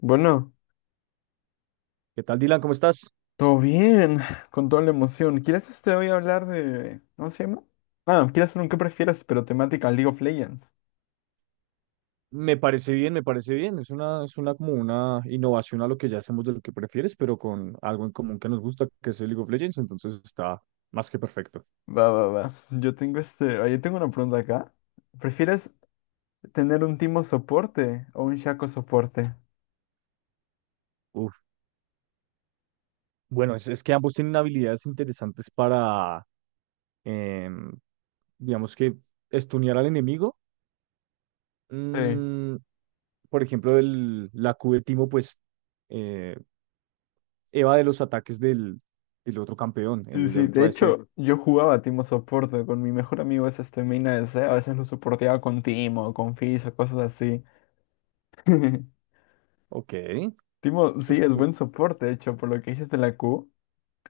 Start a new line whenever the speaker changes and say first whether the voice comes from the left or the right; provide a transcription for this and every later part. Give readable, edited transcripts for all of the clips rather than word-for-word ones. left: Bueno,
right: ¿Qué tal, Dylan? ¿Cómo estás?
left: todo bien, con toda la emoción. ¿Quieres este hoy hablar de? ¿Cómo se llama? Ah, quieres hacer un qué prefieres, pero temática League of Legends.
right: Me parece bien, me parece bien. Es una como una innovación a lo que ya hacemos de lo que prefieres, pero con algo en común que nos gusta, que es el League of Legends, entonces está más que perfecto.
left: Va, va, va. Yo tengo una pregunta acá. ¿Prefieres tener un Timo soporte o un Shaco soporte?
right: Uf. Bueno, es que ambos tienen habilidades interesantes para, em, digamos que, estunear al enemigo.
left: Sí.
right: Mm, por ejemplo, la Q de Timo, pues, eh, eva de los ataques del otro campeón,
left: Sí,
right: de
left: sí.
right: otro
left: De
right: ADC.
left: hecho, yo jugaba Timo soporte con mi mejor amigo, es este Mina de C. A veces lo soporteaba con Timo, con Fizz o cosas así.
right: Ok.
left: Timo, sí,
right: Uf,
left: es buen soporte, de hecho, por lo que dices de la Q.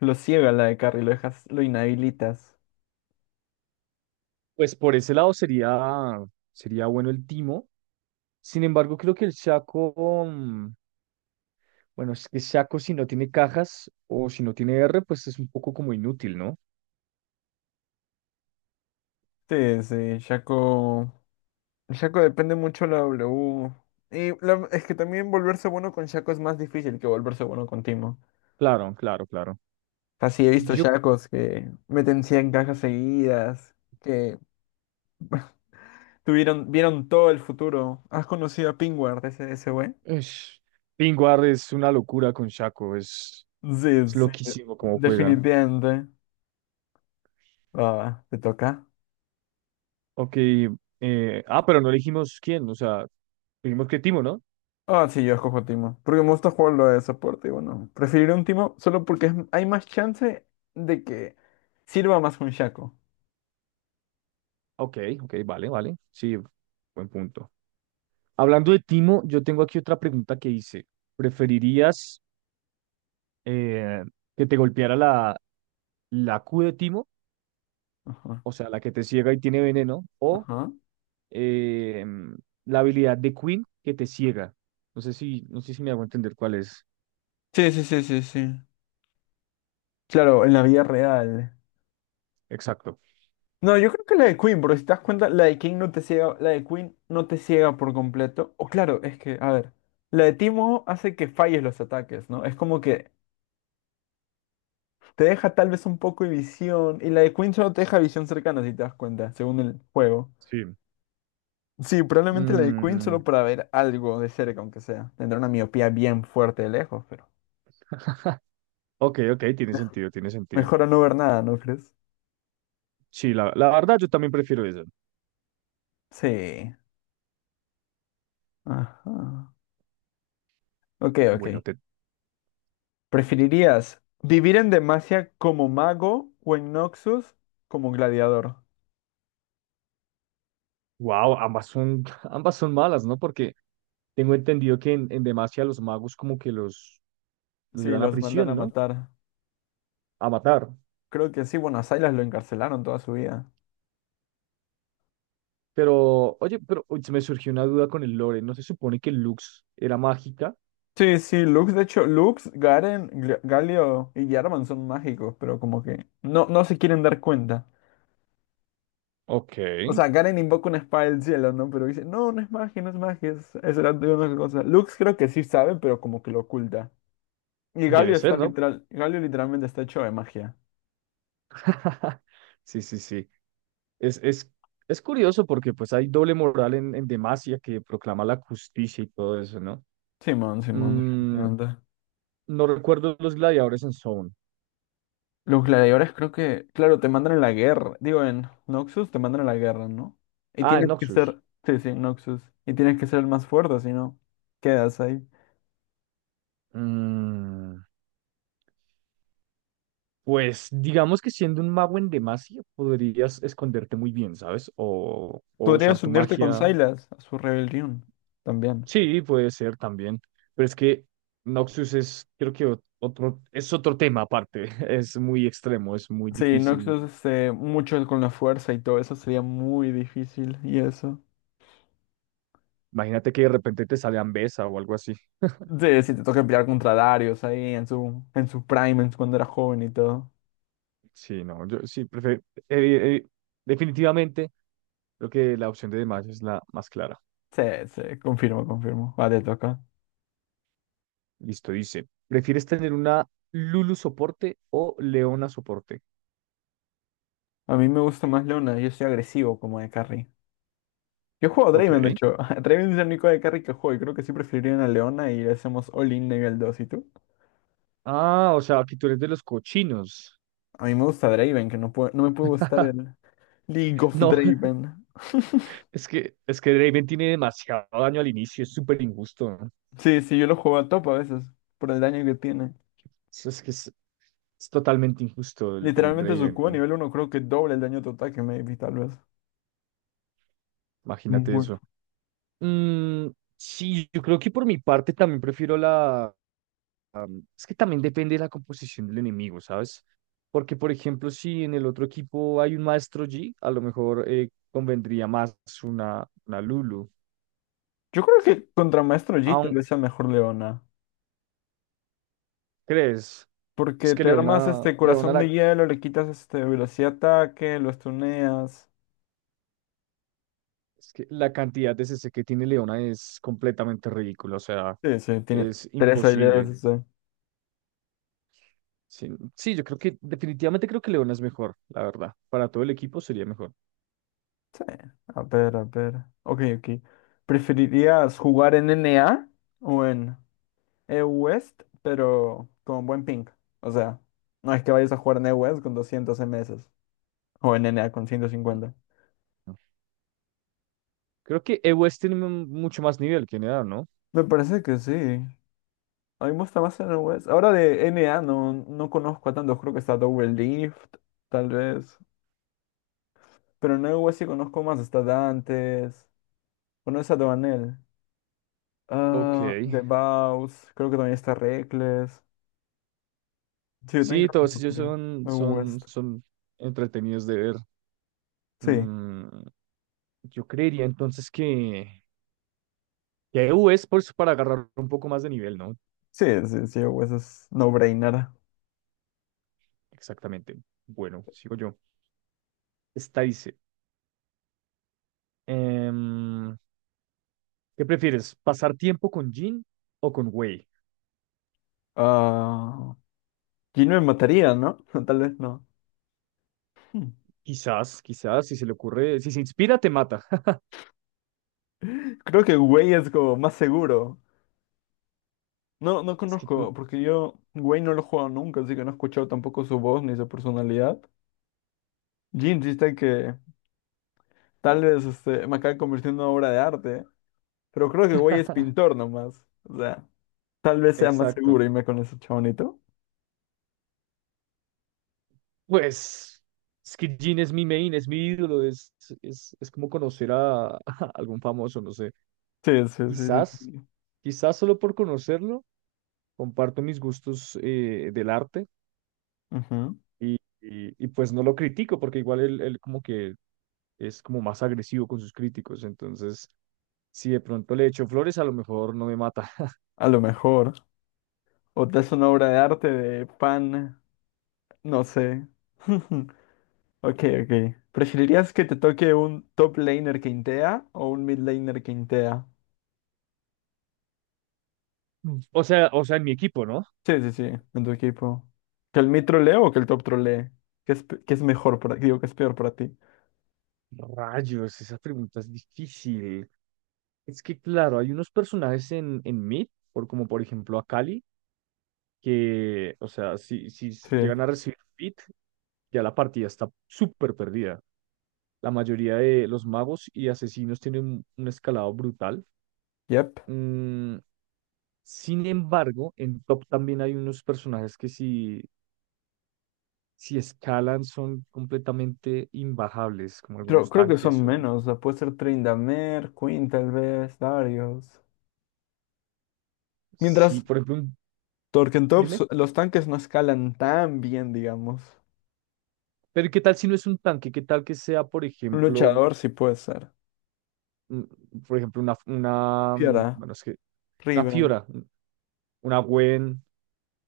left: Lo ciega la de carry, lo dejas, lo inhabilitas.
right: pues por ese lado sería bueno el Timo. Sin embargo, creo que el Shaco, bueno, es que Shaco si no tiene cajas o si no tiene R, pues es un poco como inútil, ¿no?
left: Sí, sí, Shaco. Shaco depende mucho de la W. Y es que también volverse bueno con Shaco es más difícil que volverse bueno con Timo.
right: Claro, claro, claro.
left: Así he visto
right: Yo,
left: Shacos que meten 100 cajas seguidas, que tuvieron, vieron todo el futuro. ¿Has conocido a Pingward, ese güey?
right: es, Pingwar es una locura con Shaco, es,
left: Sí,
right: es
left: sí,
right: loquísimo cómo juega.
left: definitivamente. Va, va, te toca.
right: Ok, pero no elegimos quién, o sea, dijimos que Timo, ¿no?
left: Ah, sí, yo escojo Timo. Porque me gusta jugarlo de soporte. Y bueno, preferiré un Timo solo porque hay más chance de que sirva más un Shaco.
right: Ok, ok, vale, vale, sí, buen punto. Hablando de Timo, yo tengo aquí otra pregunta que hice. ¿Preferirías eh, que te golpeara la Q de Timo,
left: Ajá.
right: o sea, la que te ciega y tiene veneno, o
left: Ajá.
right: eh, la habilidad de Queen que te ciega? No sé si me hago entender cuál es.
left: Sí, sí, sí, sí, sí. Claro, en la vida real.
right: Exacto.
left: No, yo creo que la de Queen, porque si te das cuenta, la de King no te ciega, la de Queen no te ciega por completo. O claro, es que, a ver, la de Timo hace que falles los ataques, ¿no? Es como que te deja tal vez un poco de visión, y la de Queen solo te deja visión cercana, si te das cuenta, según el juego.
right: Sí.
left: Sí, probablemente la de Queen
right: Mm,
left: solo para ver algo de cerca, aunque sea. Tendrá una miopía bien fuerte de lejos, pero
right: ok, ok, tiene sentido, tiene sentido.
left: mejor a no ver nada, ¿no crees?
right: Sí, la verdad yo también prefiero eso.
left: Sí. Ajá. Ok, ok.
right: Bueno,
left: ¿Preferirías vivir en Demacia como mago o en Noxus como gladiador?
right: wow, ambas son, ambas son malas, ¿no? Porque tengo entendido que en Demacia los magos como que los
left: Sí,
right: llevan a
left: los mandan a
right: prisión, ¿no?
left: matar.
right: A matar.
left: Creo que sí, bueno, a Sylas lo encarcelaron toda su vida.
right: Pero, oye, pero uy, se me surgió una duda con el lore. ¿No se supone que Lux era mágica?
left: Sí, sí, Lux, de hecho, Lux, Garen, Galio y Jarvan son mágicos, pero como que no, no se quieren dar cuenta.
right: Ok.
left: O sea, Karen invoca una espada del cielo, ¿no? Pero dice, no, no es magia, no es magia, es era de una cosa. Lux creo que sí sabe, pero como que lo oculta. Y
right: Debe
left: Galio
right: ser,
left: está
right: ¿no?
left: literal, Galio literalmente está hecho de magia.
right: Sí, sí, sí. Es, es, es curioso porque pues hay doble moral en Demacia que proclama la justicia y todo eso, ¿no?
left: Simón, Simón,
right: Mm,
left: definitivamente.
right: no recuerdo los gladiadores en Zone.
left: Los gladiadores creo que, claro, te mandan a la guerra. Digo, en Noxus te mandan a la guerra, ¿no? Y
right: Ah, en
left: tienes que
right: Noxus.
left: ser, sí, sí, Noxus. Y tienes que ser el más fuerte, si no, quedas ahí.
right: Mm, pues digamos que siendo un mago en Demacia podrías esconderte muy bien, ¿sabes? O usar
left: Podrías
right: tu
left: unirte con
right: magia.
left: Sylas a su rebelión también.
right: Sí, puede ser también, pero es que Noxus es, creo que otro, es otro tema aparte, es muy extremo, es muy
left: Sí,
right: difícil.
left: Noxus, mucho con la fuerza y todo eso sería muy difícil y eso.
right: Imagínate que de repente te sale Ambesa o algo así.
left: Sí, si te toca pelear contra Darius ahí en su prime, cuando era joven y todo.
right: Sí, no, yo sí, prefiero, definitivamente creo que la opción de Demacia es la más clara.
left: Sí, sí, confirmo, confirmo. Va, te toca.
right: Listo, dice, ¿prefieres tener una Lulu soporte o Leona soporte?
left: A mí me gusta más Leona, yo soy agresivo como de carry. Yo juego a
right: Ok.
left: Draven, de hecho. Draven es el único de carry que juego y creo que sí preferiría una Leona y hacemos all-in nivel 2. ¿Y tú?
right: Ah, o sea, aquí tú eres de los cochinos.
left: A mí me gusta Draven, que no puede, no me puede gustar el League of
right: No,
left: Draven.
right: es que, Draven tiene demasiado daño al inicio, es súper injusto.
left: Sí, sí, yo lo juego a top a veces por el daño que tiene.
right: Sí, es que es totalmente injusto el
left: Literalmente su
right: Raven,
left: Q a nivel 1 creo que doble el daño total que Maybe, tal vez.
right: imagínate
left: Muy.
right: eso. Mm, sí, yo creo que por mi parte también prefiero la... es que también depende de la composición del enemigo, ¿sabes? Porque, por ejemplo, si en el otro equipo hay un Maestro G, a lo mejor convendría más una Lulu.
left: Yo creo que contra Maestro Yi tal
right: Aún,
left: vez sea mejor Leona.
right: ¿crees? Es
left: Porque
right: que
left: te armas
right: Leona,
left: este
right: Leona
left: corazón
right: la,
left: de hielo, le quitas este velocidad de ataque, lo stuneas.
right: es que la cantidad de CC que tiene Leona es completamente ridícula, o sea,
left: Sí, sí, tiene
right: es
left: tres habilidades.
right: imposible. Sí, sí, yo creo que definitivamente creo que León es mejor, la verdad. Para todo el equipo sería mejor.
left: Sí. A ver, a ver. Ok, ok. ¿Preferirías jugar en NA o en EU-West, pero con buen ping? O sea, no es que vayas a jugar en EU-West con 200 MS o en NA con 150.
right: Creo que EU West tiene mucho más nivel que Enea, ¿no?
left: Me parece que sí. A mí me gusta más NOS. Ahora de NA no, no conozco a tantos. Creo que está Double Lift, tal vez. Pero en NOS sí conozco más. Está Dantes. ¿Conoces a Dovanel?
right: Ok.
left: Ah, The Baus. Creo que también está Reckless. Sí, yo tengo
right: Sí, todos ellos son,
left: que
right: son,
left: West.
right: son entretenidos de ver.
left: Sí,
right: Mm, yo creería entonces que EU West para agarrar un poco más de nivel, ¿no?
left: sí, sí, sí, West es no-brainer.
right: Exactamente. Bueno, sigo yo. Esta dice, em, ¿qué prefieres? ¿Pasar tiempo con Jin o con Wei?
left: Ah, Jin me mataría, ¿no? Tal vez no. Hmm.
right: Quizás, quizás, si se le ocurre, si se inspira, te mata.
left: Creo que Way es como más seguro. No, no
right: Es que-
left: conozco, porque yo, Wayne no lo he jugado nunca, así que no he escuchado tampoco su voz ni su personalidad. Jin insiste que tal vez este, me acabe convirtiendo en una obra de arte, pero creo que Wayne es pintor nomás. O sea, tal vez sea más seguro
right: Exacto.
left: irme con ese chabonito.
right: Pues Skid Gene es mi main, es mi ídolo, es como conocer a, a algún famoso, no sé.
left: Sí, sí, sí.
right: Quizás,
left: Sí.
right: quizás solo por conocerlo, comparto mis gustos del arte
left: Ujú.
right: y, y pues no lo critico porque igual él como que es como más agresivo con sus críticos, entonces si de pronto le echo flores, a lo mejor no me mata.
left: A lo mejor. O te hace una obra de arte de pan, no sé. Ok, ok. ¿Preferirías que te toque un top laner que intea o un mid laner que intea?
right: O sea, en mi equipo, ¿no?
left: Sí, sí, sí, en tu equipo. ¿Que el mid trolee o que el top trolee? ¿Qué es mejor para ti? Digo, ¿qué es peor para ti?
right: Rayos, esa pregunta es difícil. Es que claro, hay unos personajes en Meet, como por ejemplo a Cali, que, o sea, si
left: Sí.
right: llegan a recibir Fit, ya la partida está súper perdida. La mayoría de los magos y asesinos tienen un escalado brutal.
left: Yep.
right: Mm, sin embargo, en Top también hay unos personajes que si escalan son completamente imbajables, como
left: Creo,
right: algunos
left: creo que son
right: tanques o...
left: menos. O sea, puede ser Tryndamere, Quinn tal vez, Darius.
right: Sí,
left: Mientras
right: por ejemplo, dime,
left: Torkentops, los tanques no escalan tan bien, digamos.
right: pero ¿qué tal si no es un tanque? ¿Qué tal que sea, por
left: Un
right: ejemplo...
left: luchador sí puede ser.
right: mm, por ejemplo,
left: Fiora,
right: bueno, es que una
left: Riven.
right: Fiora, una Gwen,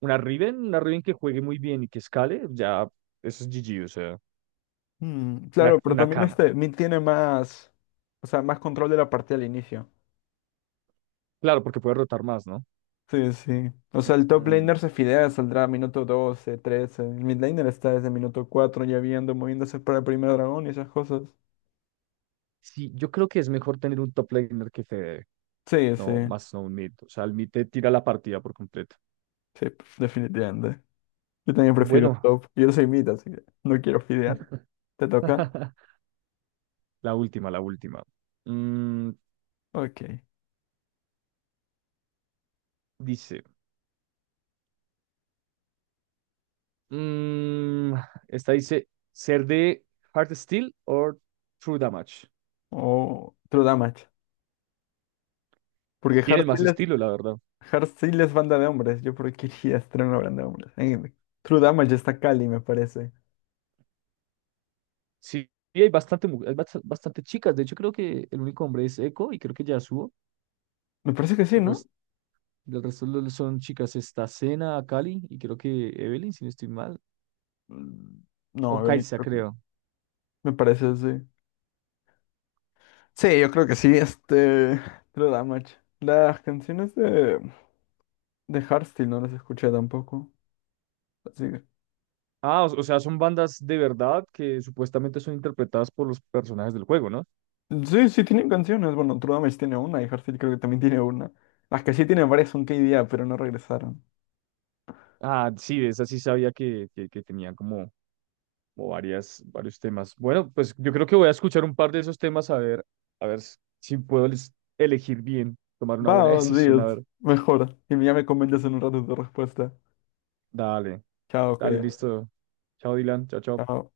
right: una Riven que juegue muy bien y que escale, ya eso es GG, o sea,
left: Claro,
right: una,
left: pero
right: una
left: también
right: Cam.
left: este mid tiene más, o sea, más control de la partida al inicio.
right: Claro, porque puede rotar más, ¿no?
left: Sí, sí. O sea, el top
right: Mm,
left: laner se fidea, saldrá minuto 12, 13. El mid laner está desde minuto 4 ya viendo, moviéndose para el primer dragón y esas cosas.
right: sí, yo creo que es mejor tener un top laner que Fede,
left: Sí, sí.
right: no, más no un mid. O sea, el mid te tira la partida por completo.
left: Sí, definitivamente. Yo también prefiero
right: Bueno,
left: top. Yo soy mid, así que no quiero fidear. ¿Te toca?
right: la última, la última. Mm,
left: Ok.
right: dice, mm, esta dice, ser de Hard Steel o True Damage.
left: O True Damage. Porque Hard
right: Tienen más
left: Seal es,
right: estilo, la verdad.
left: Hard Seal es banda de hombres. Yo por qué iría a estar en una banda de hombres. True Damage está Cali, me parece.
right: Sí, y hay bastante bastante chicas. De hecho, creo que el único hombre es Echo y creo que Yasuo.
left: Me parece que sí,
right: El
left: ¿no?
right: resto, el resto son chicas. Está Senna, Akali y creo que Evelyn, si no estoy mal.
left: Mm, No,
right: O
left: Evelyn,
right: Kai'Sa,
left: creo que no.
right: creo.
left: Me parece, sí. Sí, yo creo que sí, este, True Damage. Las canciones de Hardstyle no las escuché tampoco. Así que.
right: Ah, o sea, son bandas de verdad que supuestamente son interpretadas por los personajes del juego, ¿no?
left: Sí, sí tienen canciones. Bueno, True Damage tiene una y Hardstyle creo que también tiene una. Las que sí tienen varias son KDA, pero no regresaron.
right: Ah, sí, de esa sí sabía que tenían como varios temas. Bueno, pues yo creo que voy a escuchar un par de esos temas a ver si puedo elegir bien, tomar una buena
left: Va,
right: decisión, a
left: Dios,
right: ver.
left: mejor. Y ya me comentas en un rato tu respuesta.
right: Dale,
left: Chao,
right: dale,
left: que.
right: listo. Chao, Dylan. Chao, chao.
left: Chao.